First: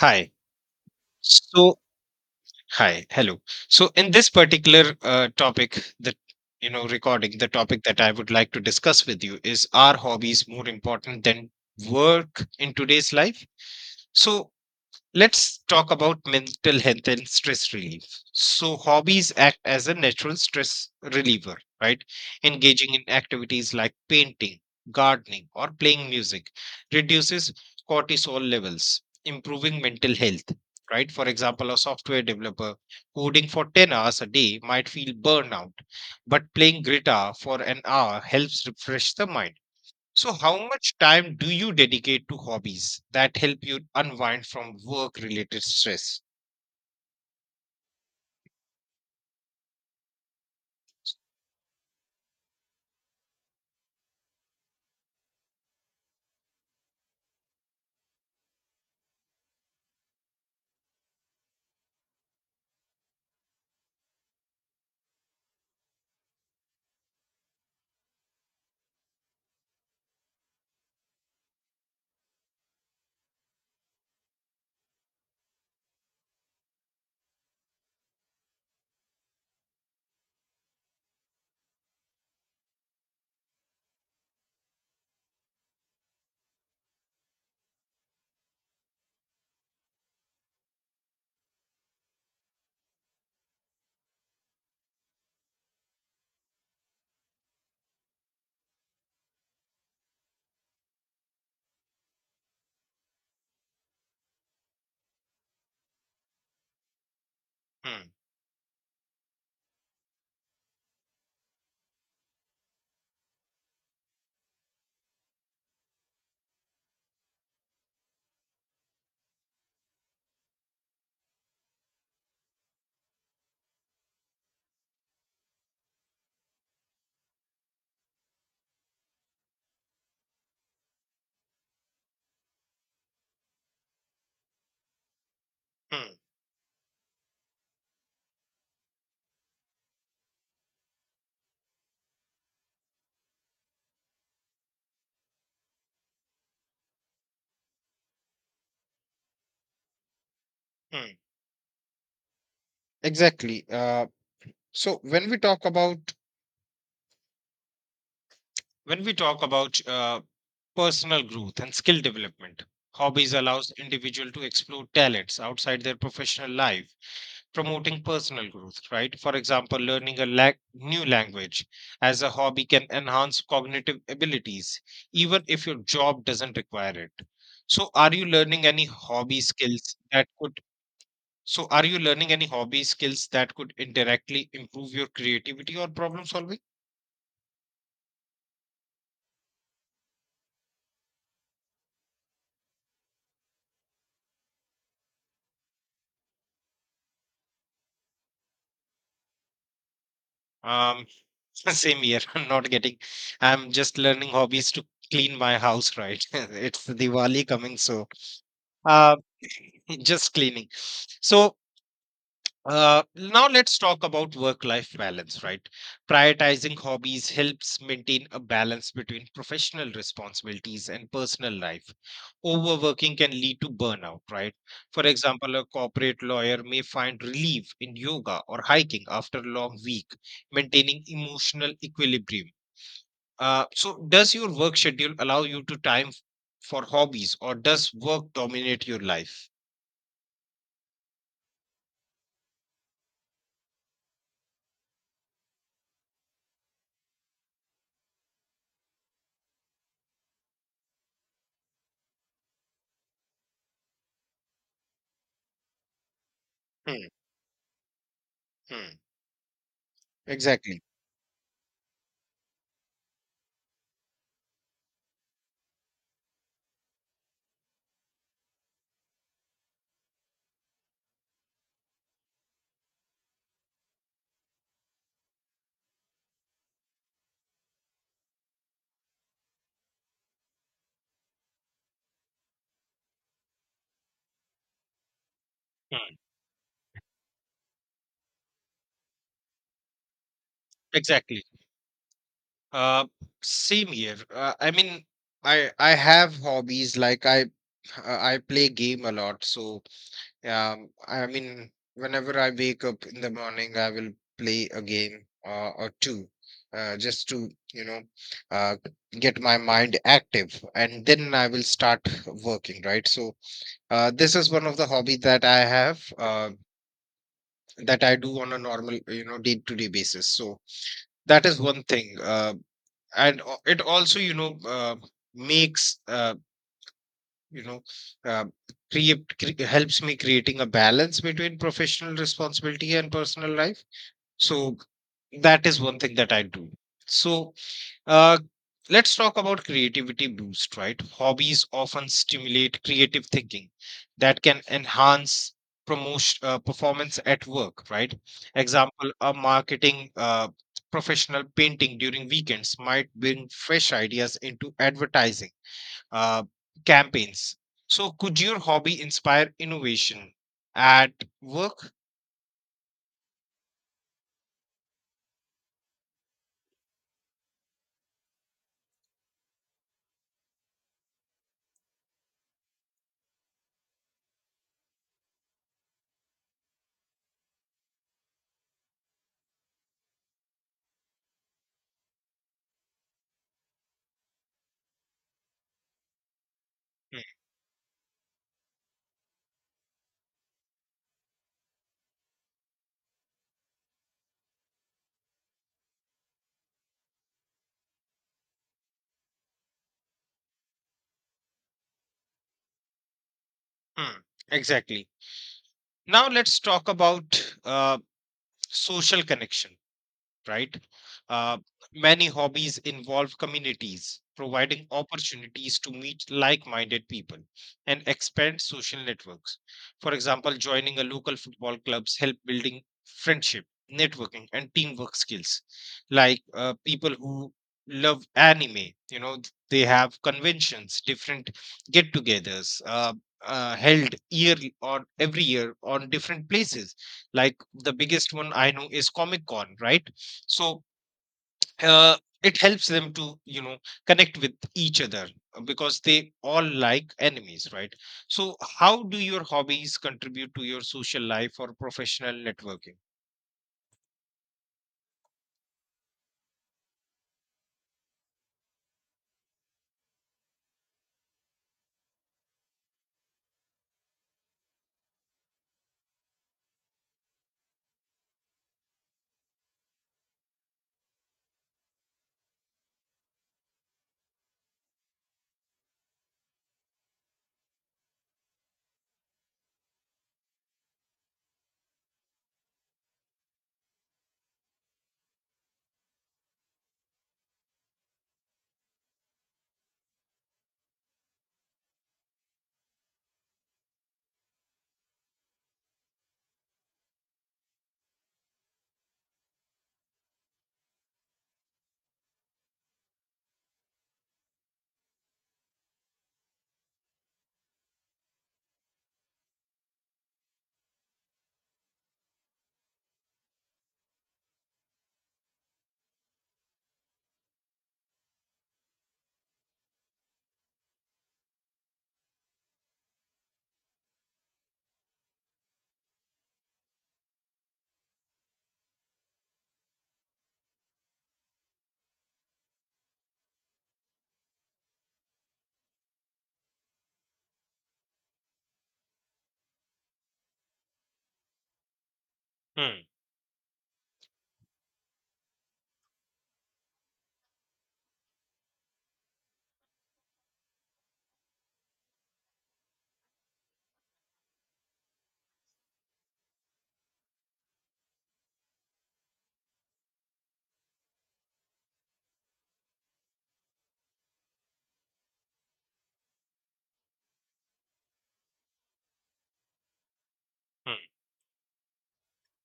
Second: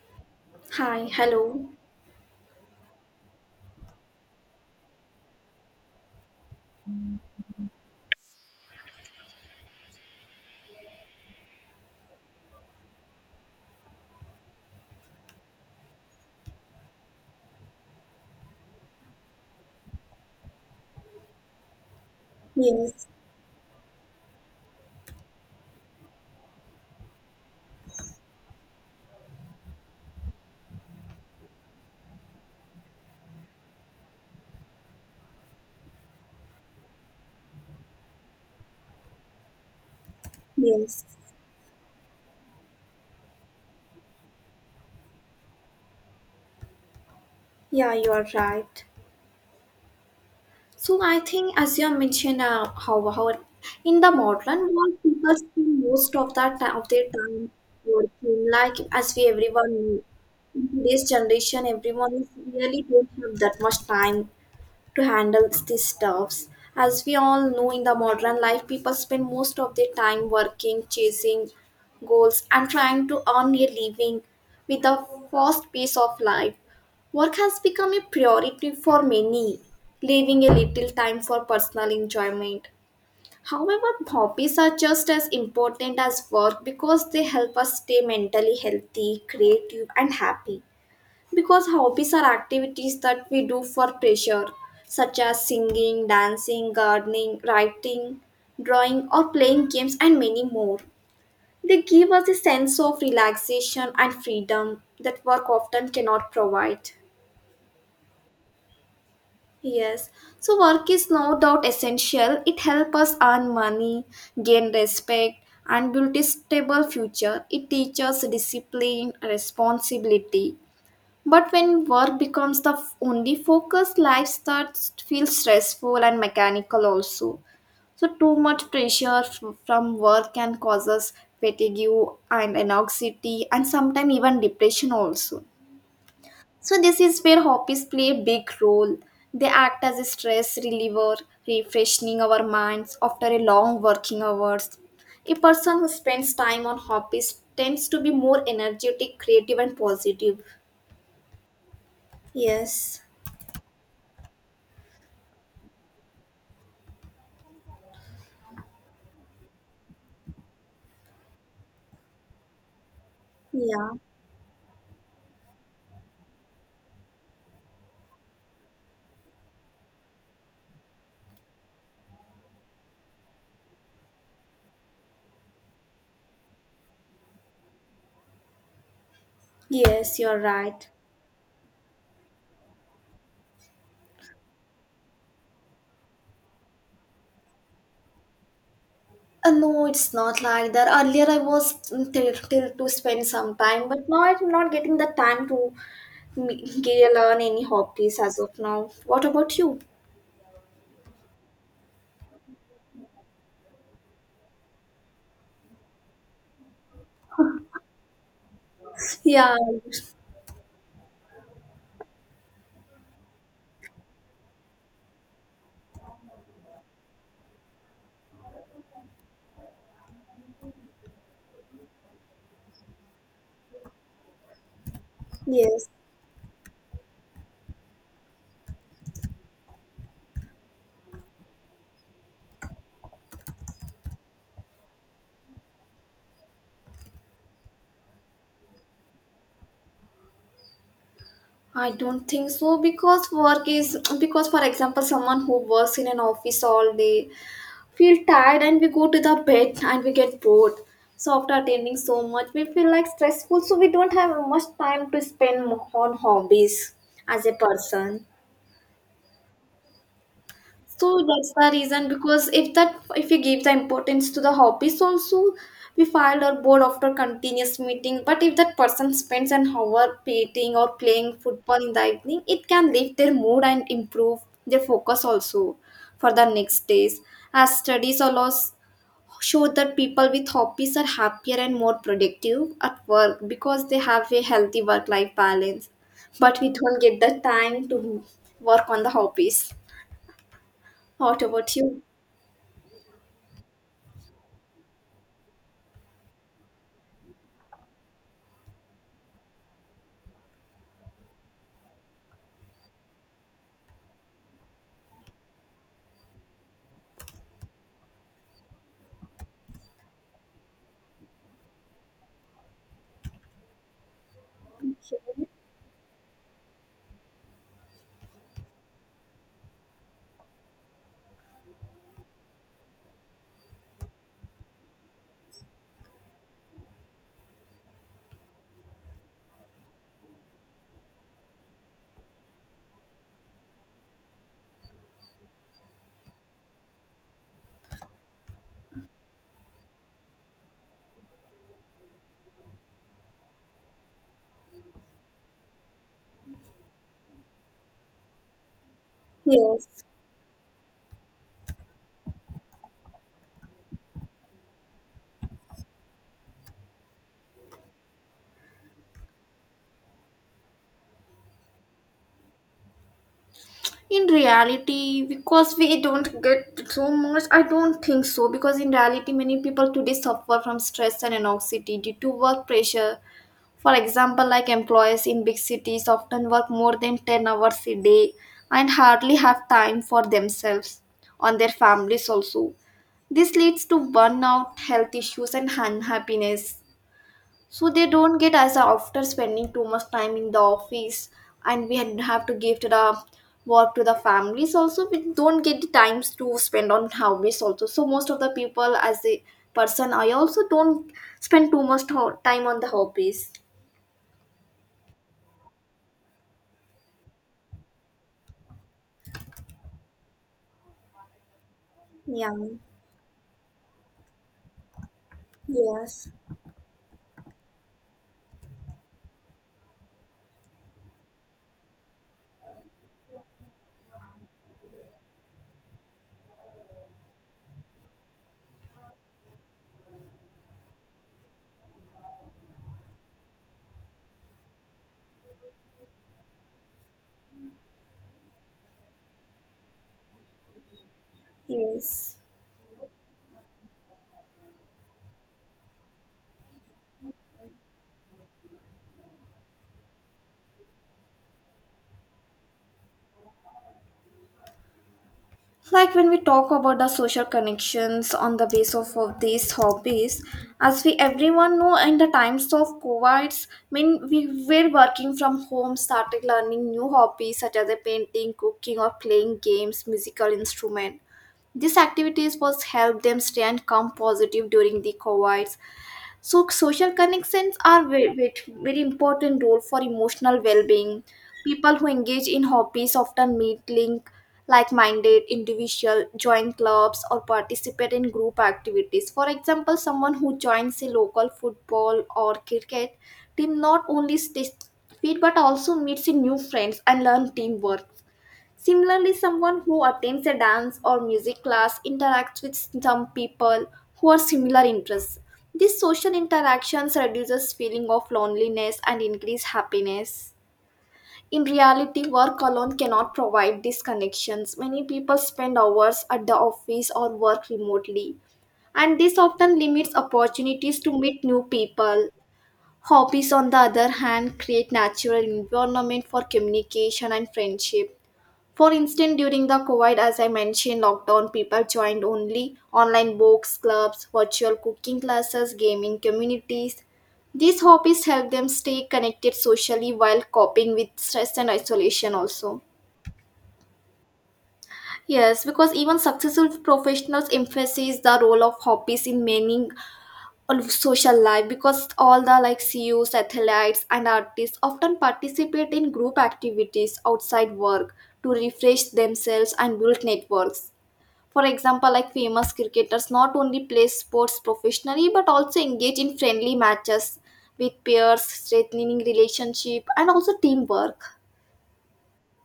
Hi. Hi, hello. So, hi, hello. So, in this particular topic, the recording, the topic that I would like to discuss with you is: are hobbies more important than work in today's life? So, let's talk about mental health and stress relief. So, hobbies act as a natural stress reliever, right? Engaging Yes, in activities like painting, gardening, or playing music reduces cortisol levels, improving mental health, right? For example, a software developer coding for 10 hours a day might feel burnout, but playing guitar for an hour helps refresh the mind so, how much yes. time do you dedicate to hobbies that help you unwind from work related stress? Yeah, you are right. So I think as you have mentioned, how in the modern world people spend most of that time of their time working. Like as we everyone know, in today's generation, everyone is really don't have that much time to handle these stuffs. As we all know, in the modern life, people spend most of their time working, chasing goals, and trying to earn a living with the fast pace of life. Work has become a priority for many, leaving a little time for personal enjoyment. However, hobbies are just as important as work because they help us stay mentally healthy, creative, and happy. Because hobbies are activities that we do for pleasure, such as singing, dancing, gardening, writing, drawing, or playing games, and many more. They give us a sense of relaxation and freedom that work often cannot provide. Hmm, Yes, so work is no doubt essential. It helps us earn money, gain respect, and build a stable future. It teaches discipline, responsibility. But when work becomes the only focus, life starts to feel stressful and mechanical also. So too much pressure from work can causes fatigue and anxiety and sometimes even depression also. hmm, So this is where hobbies play a big role. They act as a stress reliever, refreshing our minds after a long working hours. A person who spends time on hobbies tends to be more energetic, creative, and positive. hmm. Yes. Exactly. So, when we talk about personal growth and skill development, hobbies allows Yeah. individual to explore talents outside their professional life, promoting personal growth, right? For example, new language as a hobby can enhance cognitive abilities, even if your job doesn't require it. So, are you learning any hobby skills Yes, that you're could? right. So, are you learning any hobby skills that could indirectly improve your creativity or problem solving? No, it's not like that. Earlier, I was till to spend some time, but now I'm not getting the time to learn any hobbies as of now. What about you? Um, Same here. I'm not getting. I'm just learning hobbies to clean my house, right? It's Diwali coming, so uh, Yeah. just cleaning. So now let's talk about work-life balance, right? Prioritizing hobbies helps maintain a balance between professional responsibilities and personal life. Overworking can lead to burnout, right? For example, a Yes. corporate lawyer may find relief in yoga or hiking after a long week, maintaining emotional equilibrium. So, does your work schedule allow you to time for hobbies, or does work dominate your life? I don't think so because work is, because, for example, someone who works in an office all day feel tired and we go to the bed and we get bored. So after attending so much, we feel like stressful. So we don't have much time to spend on hobbies Hmm, as a person. hmm, Exactly. So that's the reason, because if that, if we give the importance to the hobbies also, we find our bored after continuous meeting. But if that person spends an hour painting or playing football in the evening, it can lift their mood and improve their focus also for the next days, as studies allows showed that people with hobbies are happier and more productive at work because they have a healthy work life balance. Hmm, But we don't get the time to work on the hobbies. What Exactly. about you? Uh, same here. I mean, I have hobbies like I play game a lot. So I mean, whenever I wake up in the morning, I will play a game or two, just to uh, get my mind active, and then I will start working. Right. So this is one of the hobby that I have that I do on a normal, you know, day to day basis. So that is one thing, and it also, you know, makes you know, uh, helps me creating a balance between professional responsibility and personal life. So that is one thing that I do. So Uh, let's talk about creativity boost, right? Hobbies often stimulate creative thinking that can enhance promotion performance at work, right? Example, a Yes. marketing professional painting during weekends might bring fresh ideas into advertising uh, campaigns. So, could your hobby inspire innovation at work? In reality, because we don't get so much, I don't think so. Because in reality, many people today suffer from stress and anxiety due to work pressure. For example, like employees in big cities often work more than 10 hours a day and hardly have time for themselves on their families also. This leads to burnout, health issues and unhappiness. Hmm, So they don't get, as after spending too much time in the office and we have to give to the work, to the families also, we don't get the times to spend on hobbies also. So most of the people, as a person I also don't spend too much time on the hobbies. hmm, exactly. Now let's talk about social connection, right? Uh, many Yeah. hobbies involve communities, providing opportunities to meet Yes. like minded people and expand social networks. For example, joining a local football clubs help building friendship, networking, and teamwork skills. Like people who love anime, you know, they have conventions, different get togethers. Held yearly or every year on different places like the biggest one I know is Comic Con, right? So uh, Yes. it helps them to connect with each other because they all like enemies, right? So how do your hobbies contribute to your social life or professional networking? Like when we talk about the social connections on the base of these hobbies, as we everyone know, in the times of covids, I mean, we were working from home, started learning new hobbies such as a painting, cooking, or playing games, musical instrument. These activities was help them stay and come positive during the covids. So social connections are very, very, very important role for emotional well-being. People who engage in hobbies often meet link like-minded individual, join clubs or participate in group activities. For example, someone who joins a local football or cricket team not only stays fit but also meets new friends and learn teamwork. Similarly, someone who attends a dance or music class interacts with some people who are similar interests. These social interactions reduces feeling of loneliness and increase happiness. In reality, work alone cannot provide these connections. Many people spend hours at the office or work remotely, and this often limits opportunities to meet new people. Hobbies, on the other hand, create natural environment for communication and friendship. For instance, during the COVID, as I mentioned, lockdown, people joined only online books, clubs, virtual cooking classes, gaming communities. These hobbies help them stay connected socially while coping with stress and isolation also. hmm Yes, because even successful professionals emphasize the role of hobbies in many of social life, because all the like CEOs, athletes and artists often participate in group activities outside work to refresh themselves and build networks. For example, like famous cricketers not only play sports professionally but also engage in friendly matches with peers, strengthening relationship and also hmm. teamwork.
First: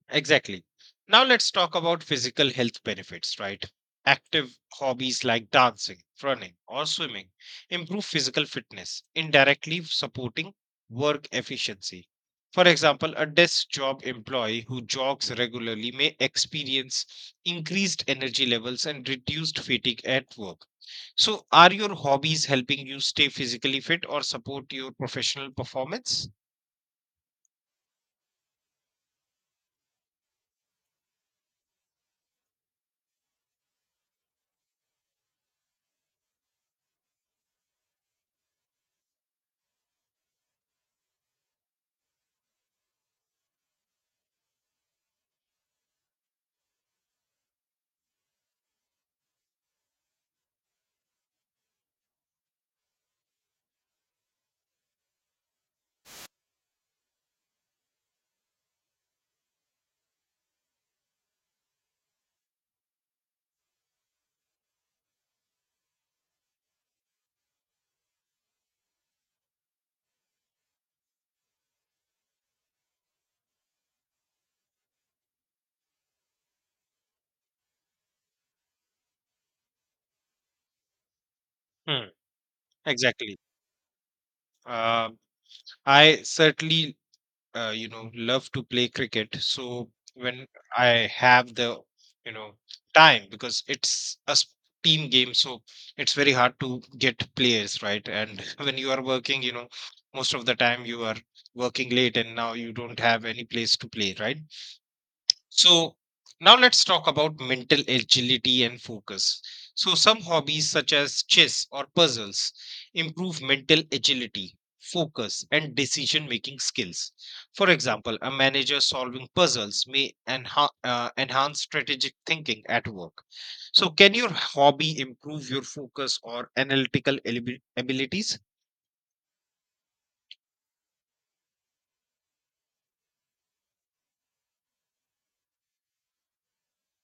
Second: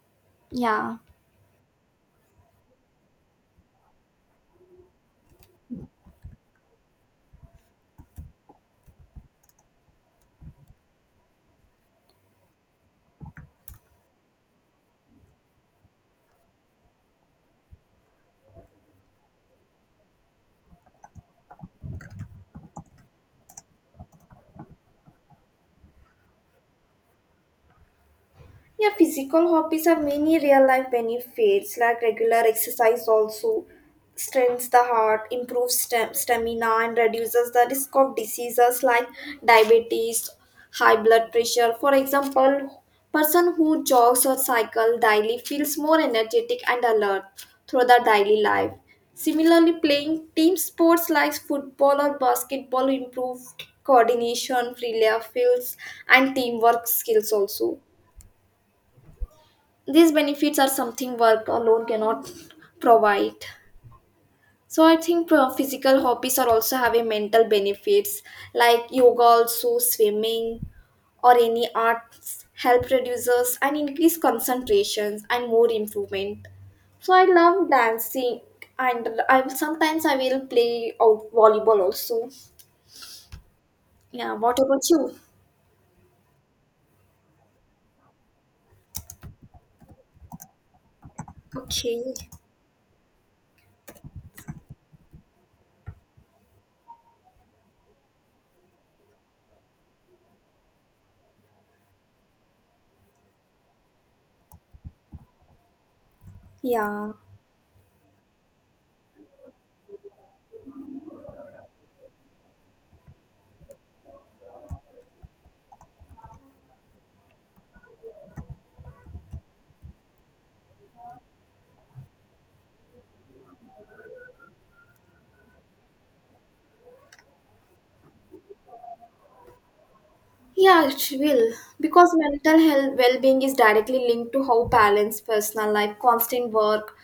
Exactly. Yeah. Now let's talk about physical health benefits, right? Active hobbies like dancing, running, or swimming improve physical fitness, indirectly supporting work efficiency. For example, a desk job employee who jogs regularly may experience increased energy levels and reduced fatigue at work. So, are your hobbies helping you stay physically fit or support your professional performance? Yeah, physical hobbies have many real life benefits, like regular exercise also strengthens the heart, improves stamina, and reduces the risk of diseases like diabetes, high blood pressure. For example, person who jogs or cycle daily feels more energetic and alert through the daily life. Similarly, playing team sports like football or basketball improved coordination, free layer fields, and teamwork skills also. These benefits are something work alone cannot provide. So I think physical hobbies are also having mental benefits like yoga, also swimming or any arts help reduces and increase concentration and more improvement. So I love dancing, and I sometimes I will play out volleyball Hmm, also. exactly. Yeah, what about you? Um I certainly you know love to play cricket so when I have the Okay. you know time because it's team game, so it's very hard to get players, right? And when you are working, you know, most of the time you are working late and now you don't have any place to play, right? So now let's talk Yeah. about mental agility and focus. So some hobbies such as chess or puzzles improve mental agility, focus and decision making skills. For example, a manager solving puzzles may enhance strategic thinking at work. So can your hobby improve your focus or abilities? Yeah, it will. Because mental health well being is directly linked to how balance personal life, constant work,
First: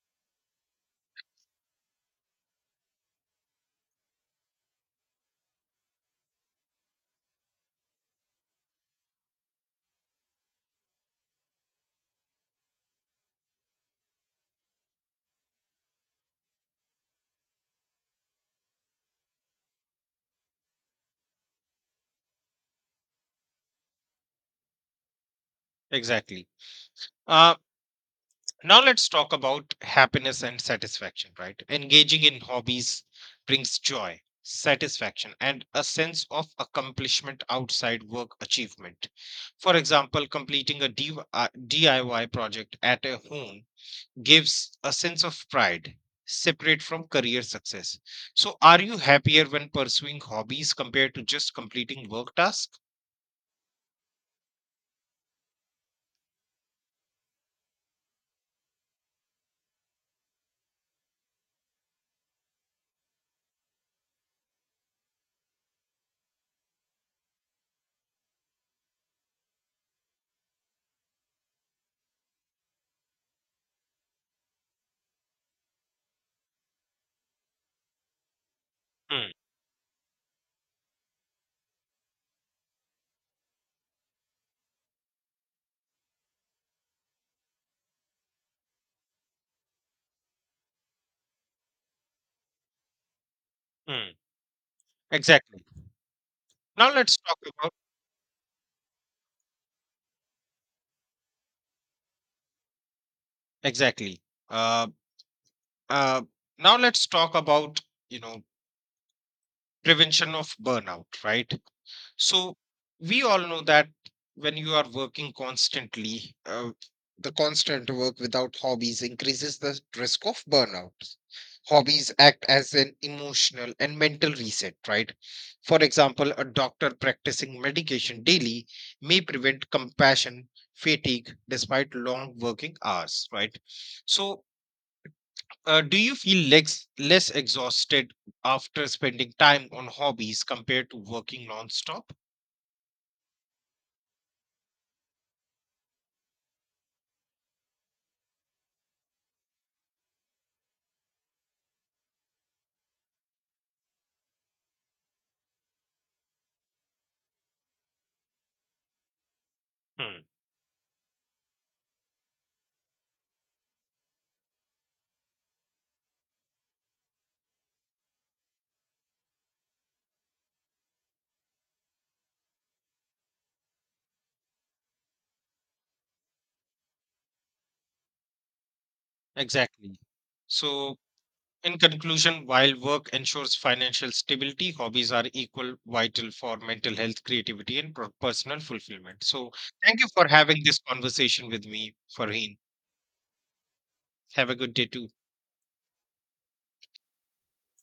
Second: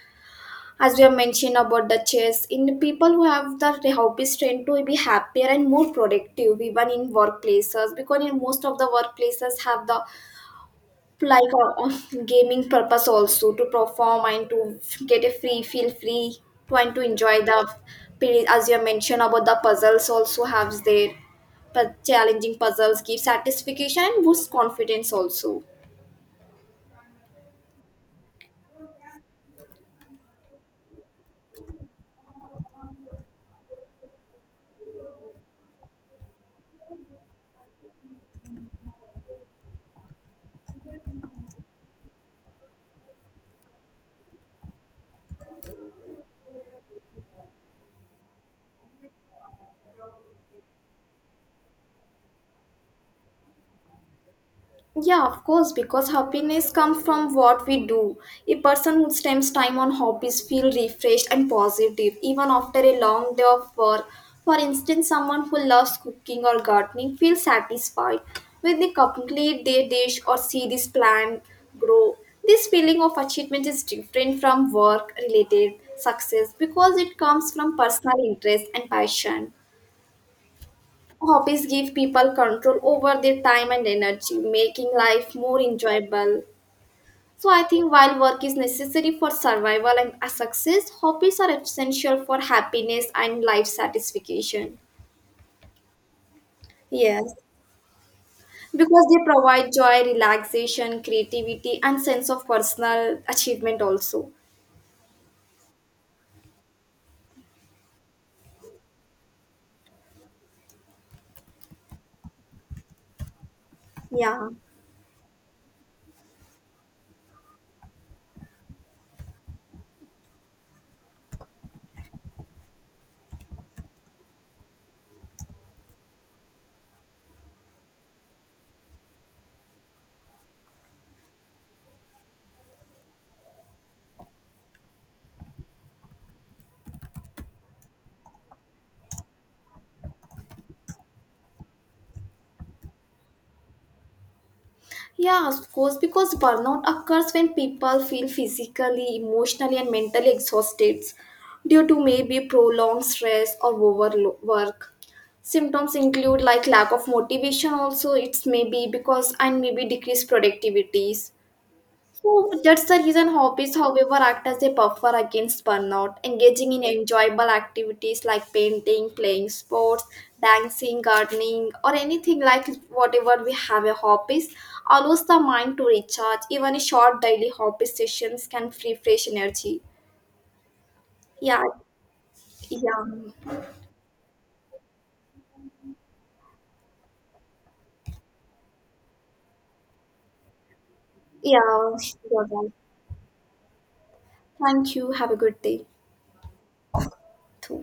as we have mentioned about the chess, in the people who have the hobbies tend to be happier and more productive even in workplaces, because in most of the workplaces have the like gaming purpose also to perform and to get a free, feel free to, and to enjoy the period, as you have mentioned about the puzzles also have their challenging puzzles give satisfaction and boost confidence also. Exactly. Uh, now let's talk about happiness and satisfaction, right? Engaging in hobbies brings joy, satisfaction, and a sense of accomplishment outside work achievement. For example, completing a DIY project at a home gives a sense of pride, separate from career success. So, are you happier when pursuing hobbies compared to just completing work tasks? Yeah, of course, because happiness comes from what we do. A person who spends time on hobbies feels refreshed and positive even after a long day of work. For instance, someone who loves cooking or gardening feels satisfied when they complete their dish or see this plant grow. This feeling of achievement is different from work related success because it comes from personal interest and Mm, passion. Hobbies give people control over their time and energy, making life more enjoyable. So I think while work is necessary for survival and a success, hobbies are essential for happiness and life mm, satisfaction. Exactly. Now let's Yes, talk about because they provide joy, relaxation, creativity, and sense of personal achievement exactly. also. Uh, uh, now let's talk about you know prevention of burnout, right? So we all know that Yeah. when you are working constantly, the constant work without hobbies increases the risk of burnout. Hobbies act as an emotional and mental reset, right? For example, a doctor practicing medication daily may prevent compassion fatigue despite long working hours, right? So do you feel less exhausted after spending time on hobbies compared to working nonstop? Yeah, of course, because burnout occurs when people feel physically, emotionally, and mentally exhausted due to maybe prolonged stress or overwork. Symptoms include like lack of motivation, also, it's maybe because, and maybe Hmm, decreased productivities. So that's the reason hobbies, however, act as a buffer against burnout. Engaging in enjoyable activities like painting, playing sports, dancing, gardening, or anything like whatever we have a hobbies allows the mind to recharge. Even a short daily hobby sessions can free fresh energy. Exactly. So Yeah, in conclusion, while yeah, work ensures financial stability, hobbies are equal vital for mental health, creativity, and personal fulfillment. So, thank you for having this conversation yeah. with me, You're Farheen. right. Have a good day Thank too. you. Have a good day too.